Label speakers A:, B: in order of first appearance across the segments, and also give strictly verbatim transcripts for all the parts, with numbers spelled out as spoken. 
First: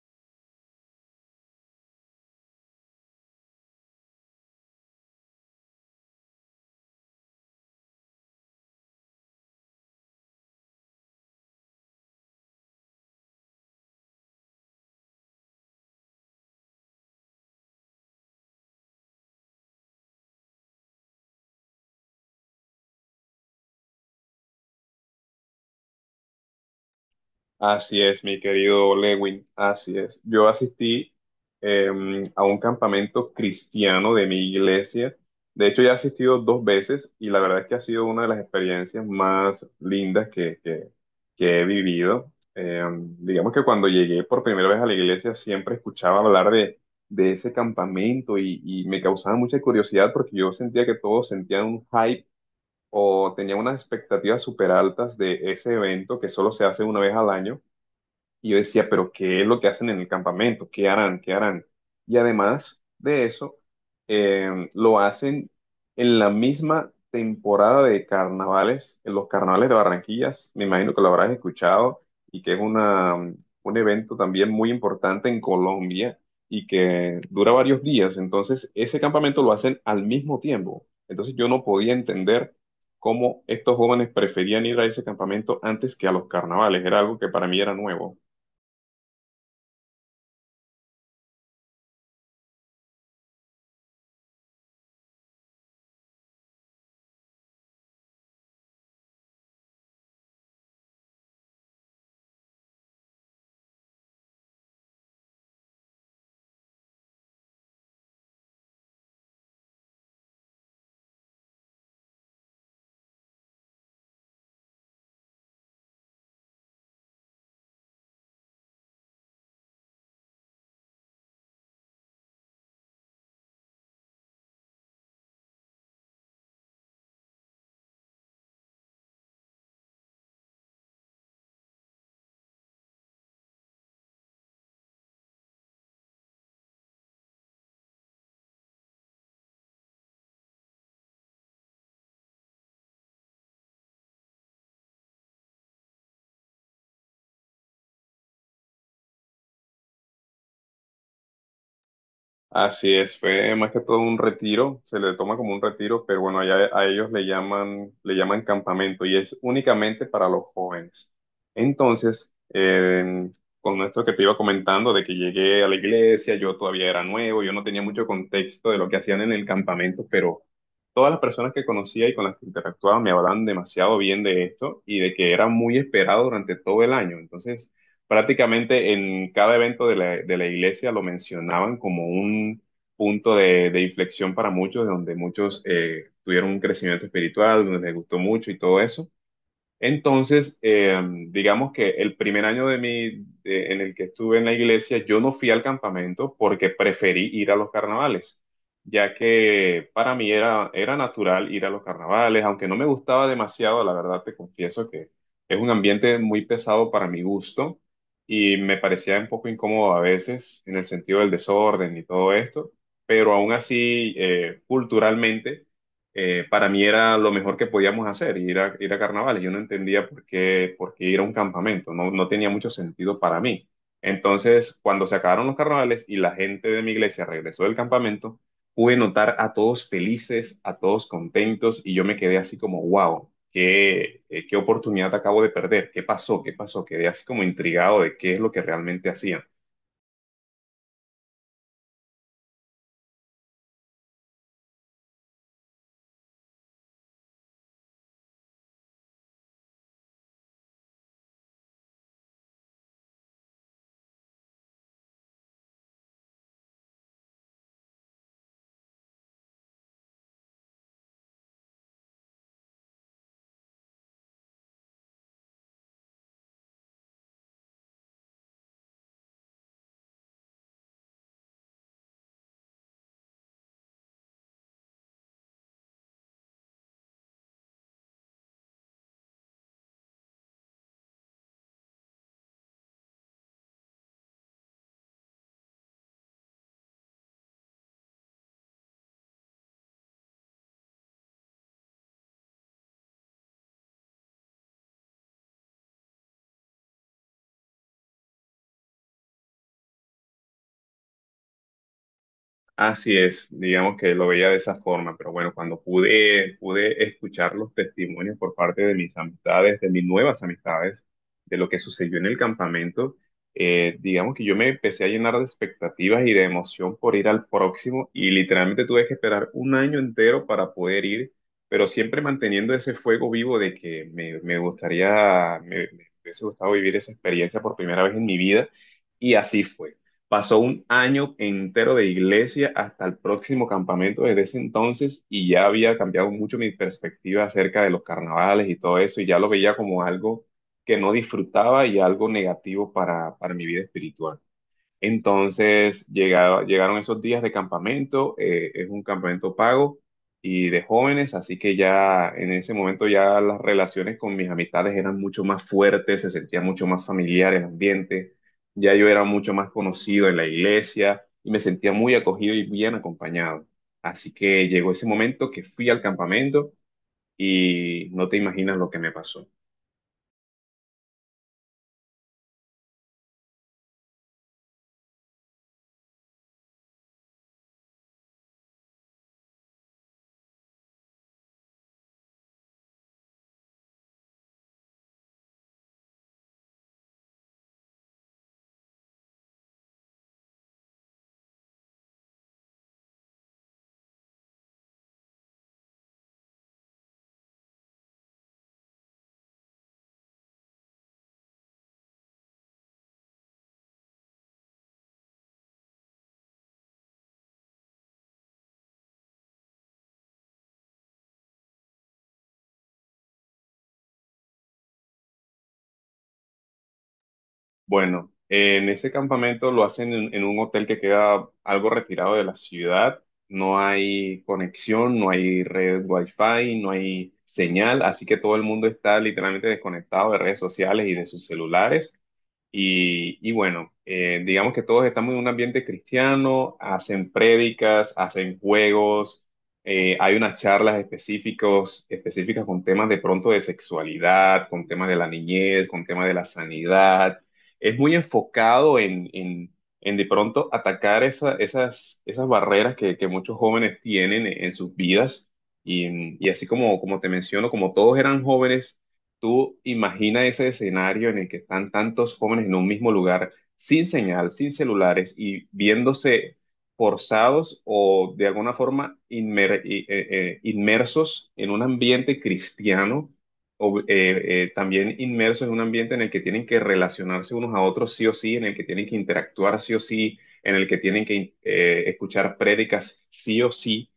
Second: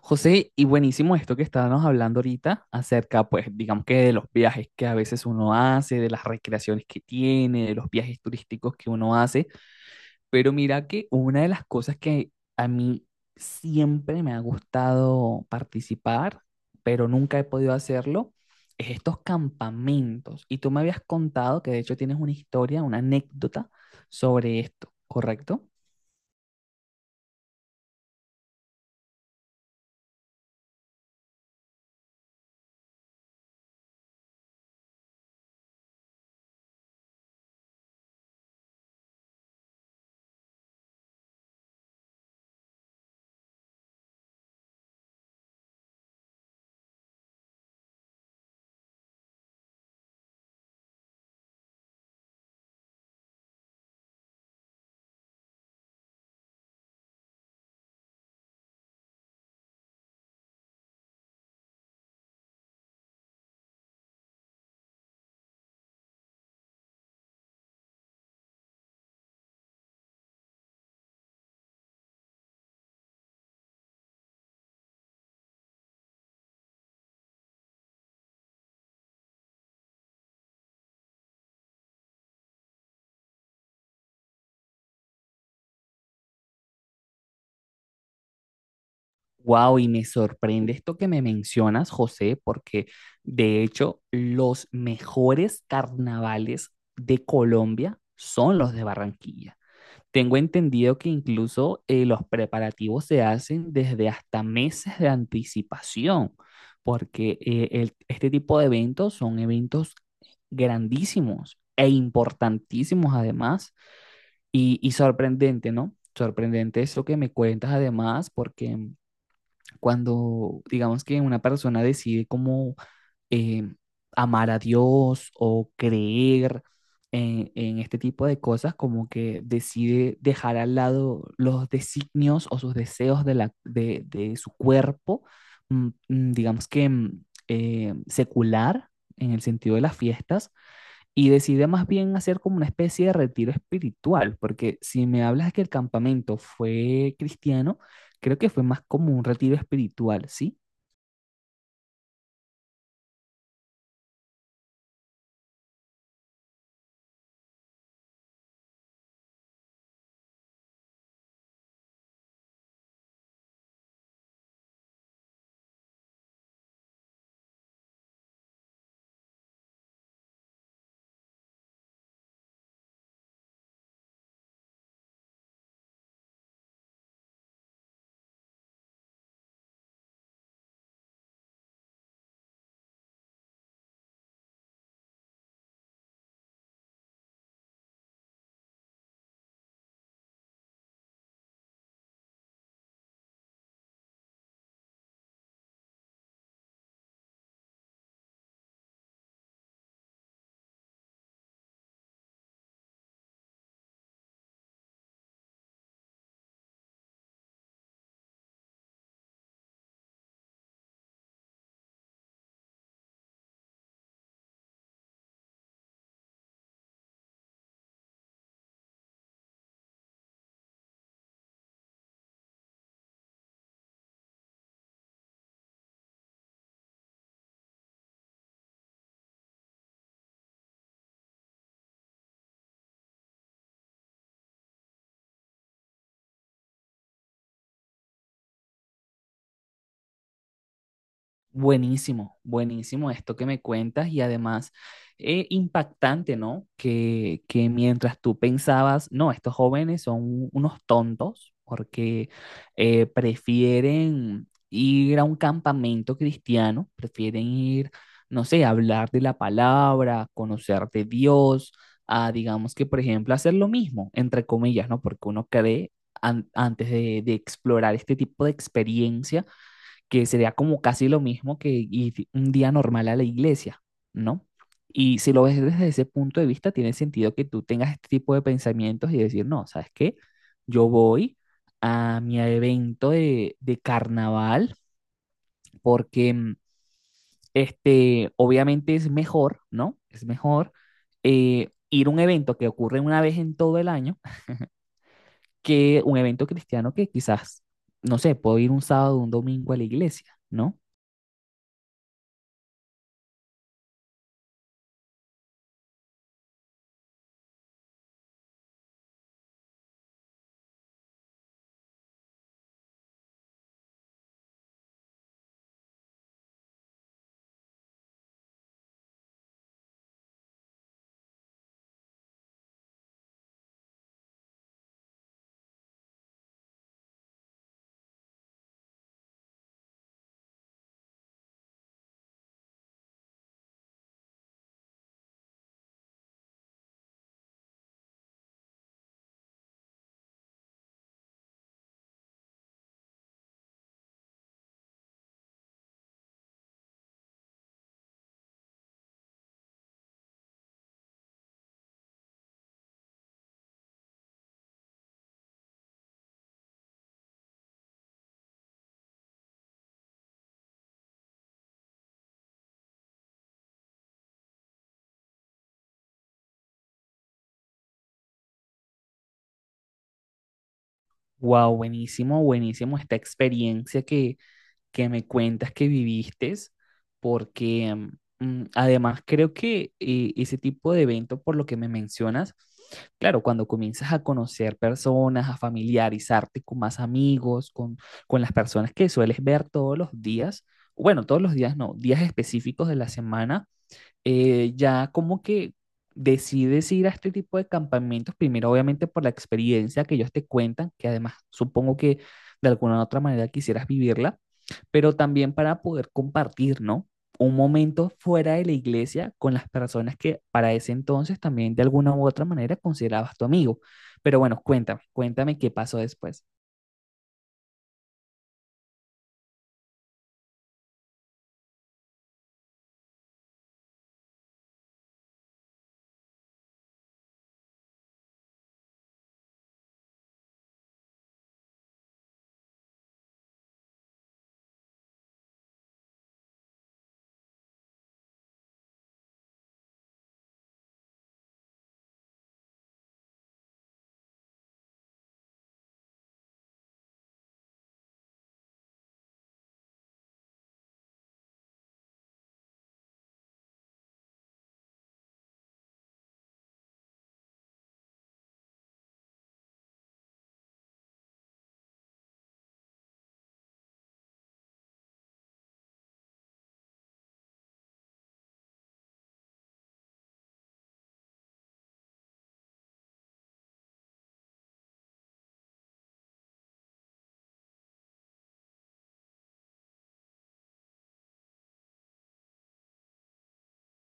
A: José, y buenísimo esto que estábamos hablando ahorita acerca, pues, digamos que de los viajes que a veces uno hace, de las recreaciones que tiene, de los viajes turísticos que uno hace. Pero mira que una de las cosas que a mí siempre me ha gustado participar, pero nunca he podido hacerlo, es estos campamentos. Y tú me habías contado que de hecho tienes una historia, una anécdota sobre esto, ¿correcto?
B: Así es, mi querido Lewin, así es. Yo asistí em, a un campamento cristiano de mi iglesia. De hecho, ya he asistido dos veces y la verdad es que ha sido una de las experiencias más lindas que, que- que he vivido. Em, digamos que cuando llegué por primera vez a la iglesia siempre escuchaba hablar de, de ese campamento y, y me causaba mucha curiosidad porque yo sentía que todos sentían un hype o tenían unas expectativas súper altas de ese evento que solo se hace una vez al año. Y yo decía, pero ¿qué es lo que hacen en el campamento? ¿Qué harán? ¿Qué harán? Y además de eso, eh, lo hacen en la misma temporada de carnavales, en los carnavales de Barranquillas. Me imagino que lo habrás escuchado y que es una, un evento también muy importante en Colombia y que dura varios días. Entonces, ese campamento lo hacen al mismo tiempo. Entonces, yo no podía entender cómo estos jóvenes preferían ir a ese campamento antes que a los carnavales. Era algo que para mí era nuevo.
A: Wow, y me sorprende esto que me mencionas, José, porque de hecho los mejores carnavales de Colombia son los de Barranquilla. Tengo entendido que incluso eh, los preparativos se hacen desde hasta meses de anticipación, porque eh, el- este tipo de eventos son eventos grandísimos e importantísimos además, y, y sorprendente, ¿no? Sorprendente eso que me cuentas además, porque cuando digamos que una persona decide como eh, amar a Dios o creer en, en este tipo de cosas, como que decide dejar al lado los designios o sus deseos de, la, de, de su cuerpo, mm, mm, digamos que mm, eh, secular en el sentido de las fiestas, y decidí más bien hacer como una especie de retiro espiritual, porque si me hablas que el campamento fue cristiano, creo que fue más como un retiro espiritual, ¿sí?
B: Así es, fue más que todo un retiro, se le toma como un retiro, pero bueno, allá a ellos le llaman, le llaman campamento y es únicamente para los jóvenes. Entonces, eh, con esto que te iba comentando de que llegué a la iglesia, yo todavía era nuevo, yo no tenía mucho contexto de lo que hacían en el campamento, pero todas las personas que conocía y con las que interactuaba me hablaban demasiado bien de esto y de que era muy esperado durante todo el año. Entonces, prácticamente en cada evento de la, de la iglesia lo mencionaban como un punto de, de inflexión para muchos, donde muchos eh, tuvieron un crecimiento espiritual, donde les gustó mucho y todo eso. Entonces, eh, digamos que el primer año de mi, de- en el que estuve en la iglesia, yo no fui al campamento porque preferí ir a los carnavales, ya que para mí era, era natural ir a los carnavales, aunque no me gustaba demasiado, la verdad te confieso que es un ambiente muy pesado para mi gusto y me parecía un poco incómodo a veces en el sentido del desorden y todo esto, pero aún así, eh, culturalmente eh, para mí era lo mejor que podíamos hacer, ir a, ir a carnavales. Yo no entendía por qué, por qué ir a un campamento, no, no tenía mucho sentido para mí. Entonces, cuando se acabaron los carnavales y la gente de mi iglesia regresó del campamento, pude notar a todos felices, a todos contentos, y yo me quedé así como, wow, qué, eh, qué oportunidad acabo de perder, qué pasó, qué pasó, quedé así como intrigado de qué es lo que realmente hacían.
A: Buenísimo, buenísimo esto que me cuentas y además eh, impactante, ¿no? Que, que mientras tú pensabas, no, estos jóvenes son unos tontos porque eh, prefieren ir a un campamento cristiano, prefieren ir, no sé, a hablar de la palabra, a conocer de Dios, a digamos que, por ejemplo, hacer lo mismo, entre comillas, ¿no? Porque uno cree an- antes de de explorar este tipo de experiencia que sería como casi lo mismo que ir un día normal a la iglesia, ¿no? Y si lo ves desde ese punto de vista, tiene sentido que tú tengas este tipo de pensamientos y decir, no, ¿sabes qué? Yo voy a mi evento de, de carnaval porque mm, este, obviamente es mejor, ¿no? Es mejor eh, ir a un evento que ocurre una vez en todo el año que un evento cristiano que quizás, no sé, puedo ir un sábado o un domingo a la iglesia, ¿no?
B: Así es, digamos que lo veía de esa forma, pero bueno, cuando pude, pude escuchar los testimonios por parte de mis amistades, de mis nuevas amistades, de lo que sucedió en el campamento, eh, digamos que yo me empecé a llenar de expectativas y de emoción por ir al próximo y literalmente tuve que esperar un año entero para poder ir, pero siempre manteniendo ese fuego vivo de que me, me gustaría, me me hubiese gustado vivir esa experiencia por primera vez en mi vida y así fue. Pasó un año entero de iglesia hasta el próximo campamento desde ese entonces y ya había cambiado mucho mi perspectiva acerca de los carnavales y todo eso y ya lo veía como algo que no disfrutaba y algo negativo para, para mi vida espiritual. Entonces llegaba- llegaron esos días de campamento, eh, es un campamento pago y de jóvenes, así que ya en ese momento ya las relaciones con mis amistades eran mucho más fuertes, se sentía mucho más familiar el ambiente, ya yo era mucho más conocido en la iglesia y me sentía muy acogido y bien acompañado. Así que llegó ese momento que fui al campamento y no te imaginas lo que me pasó.
A: Wow, buenísimo, buenísimo esta experiencia que, que me cuentas que viviste, porque mm, mm, además creo que eh, ese tipo de evento, por lo que me mencionas, claro, cuando comienzas a conocer personas, a familiarizarte con más amigos, con, con las personas que sueles ver todos los días, bueno, todos los días no, días específicos de la semana eh, ya como que decides ir a este tipo de campamentos, primero obviamente por la experiencia que ellos te cuentan, que además supongo que de alguna u otra manera quisieras vivirla, pero también para poder compartir, ¿no? Un momento fuera de la iglesia con las personas que para ese entonces también de alguna u otra manera considerabas tu amigo. Pero bueno, cuéntame, cuéntame qué pasó después.
B: Bueno, en ese campamento lo hacen en, en un hotel que queda algo retirado de la ciudad. No hay conexión, no hay red wifi, no hay señal, así que todo el mundo está literalmente desconectado de redes sociales y de sus celulares. Y, y bueno, eh, digamos que todos estamos en un ambiente cristiano, hacen prédicas, hacen juegos, eh, hay unas charlas específicos, específicas con temas de pronto de sexualidad, con temas de la niñez, con temas de la sanidad. Es muy enfocado en, en, en de pronto atacar esa- esas, esas barreras que, que muchos jóvenes tienen en, en sus vidas. Y, y así como, como te menciono, como todos eran jóvenes. Tú imagina ese escenario en el que están tantos jóvenes en un mismo lugar, sin señal, sin celulares y viéndose forzados o de alguna forma inmer- i- eh, eh, inmersos en un ambiente cristiano o eh, eh, también inmersos en un ambiente en el que tienen que relacionarse unos a otros sí o sí, en el que tienen que interactuar sí o sí, en el que tienen que eh, escuchar prédicas sí o sí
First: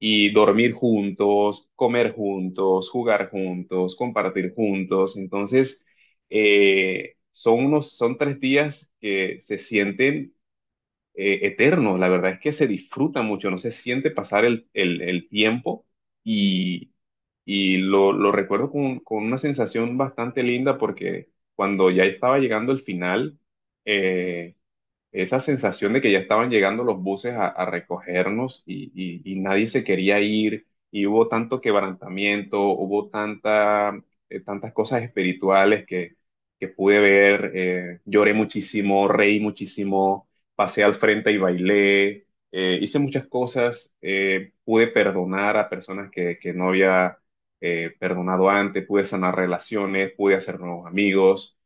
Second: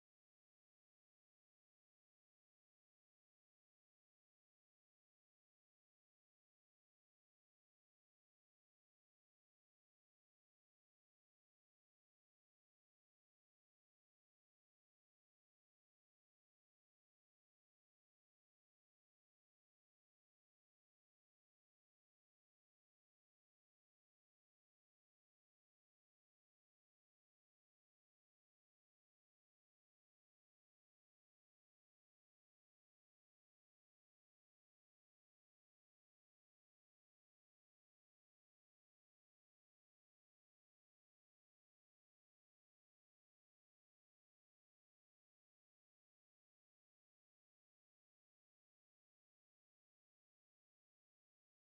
B: y dormir juntos, comer juntos, jugar juntos, compartir juntos. Entonces, eh, son unos, son tres días que se sienten eh, eternos. La verdad es que se disfruta mucho, no se siente pasar el, el- el tiempo y, y lo, lo recuerdo con, con una sensación bastante linda porque cuando ya estaba llegando el final, eh, esa sensación de que ya estaban llegando los buses a, a recogernos y, y- y nadie se quería ir, y hubo tanto quebrantamiento, hubo tanta, eh, tantas cosas espirituales que, que pude ver, eh, lloré muchísimo, reí muchísimo, pasé al frente y bailé, eh, hice muchas cosas, eh, pude perdonar a personas que, que no había eh, perdonado antes, pude sanar relaciones, pude hacer nuevos amigos.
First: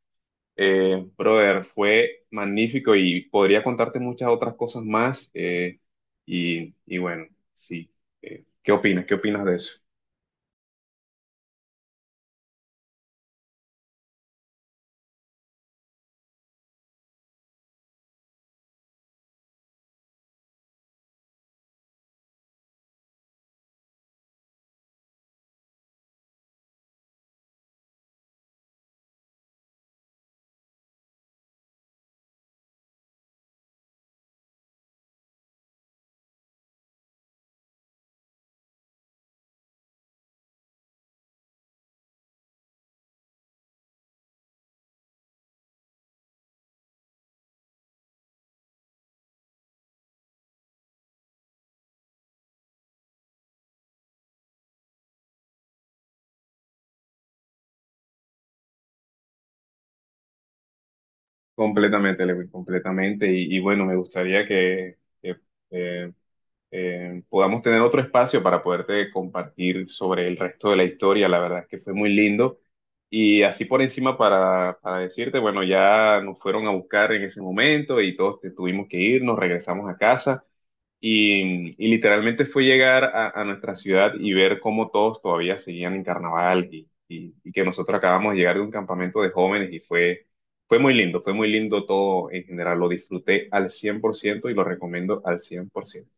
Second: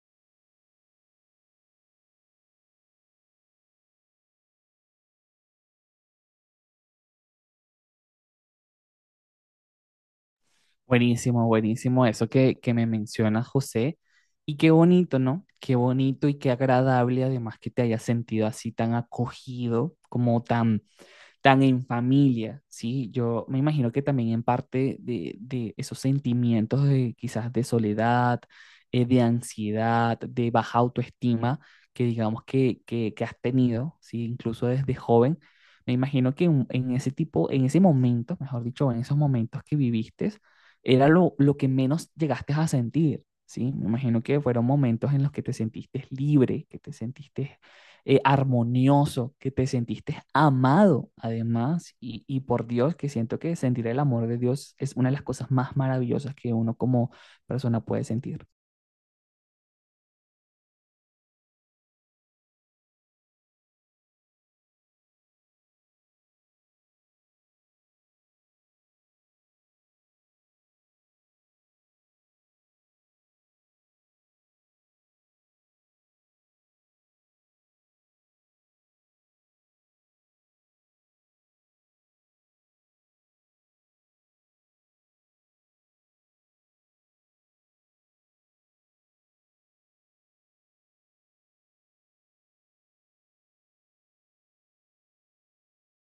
B: Eh, brother, fue magnífico y podría contarte muchas otras cosas más. Eh, y, y bueno, sí. Eh, ¿qué opinas? ¿Qué opinas de eso?
A: Buenísimo, buenísimo eso que, que me menciona José. Y qué bonito, ¿no? Qué bonito y qué agradable además que te hayas sentido así tan acogido, como tan tan en familia, ¿sí? Yo me imagino que también en parte de, de esos sentimientos de quizás de soledad, eh, de ansiedad, de baja autoestima que digamos que, que, que has tenido, ¿sí? Incluso desde joven, me imagino que en, en ese tipo, en ese momento, mejor dicho, en esos momentos que viviste, era lo, lo que menos llegaste a sentir, ¿sí? Me imagino que fueron momentos en los que te sentiste libre, que te sentiste eh, armonioso, que te sentiste amado además. Y, y por Dios, que siento que sentir el amor de Dios es una de las cosas más maravillosas que uno como persona puede sentir.
B: Completamente, Lewin, completamente. Y, y bueno, me gustaría que, que, eh, eh, podamos tener otro espacio para poderte compartir sobre el resto de la historia. La verdad es que fue muy lindo. Y así por encima para, para decirte, bueno, ya nos fueron a buscar en ese momento y todos te- tuvimos que ir, nos regresamos a casa. Y, y literalmente fue llegar a, a nuestra ciudad y ver cómo todos todavía seguían en carnaval y, y- y que nosotros acabamos de llegar de un campamento de jóvenes y fue, fue muy lindo, fue muy lindo todo en general. Lo disfruté al cien por ciento y lo recomiendo al cien por ciento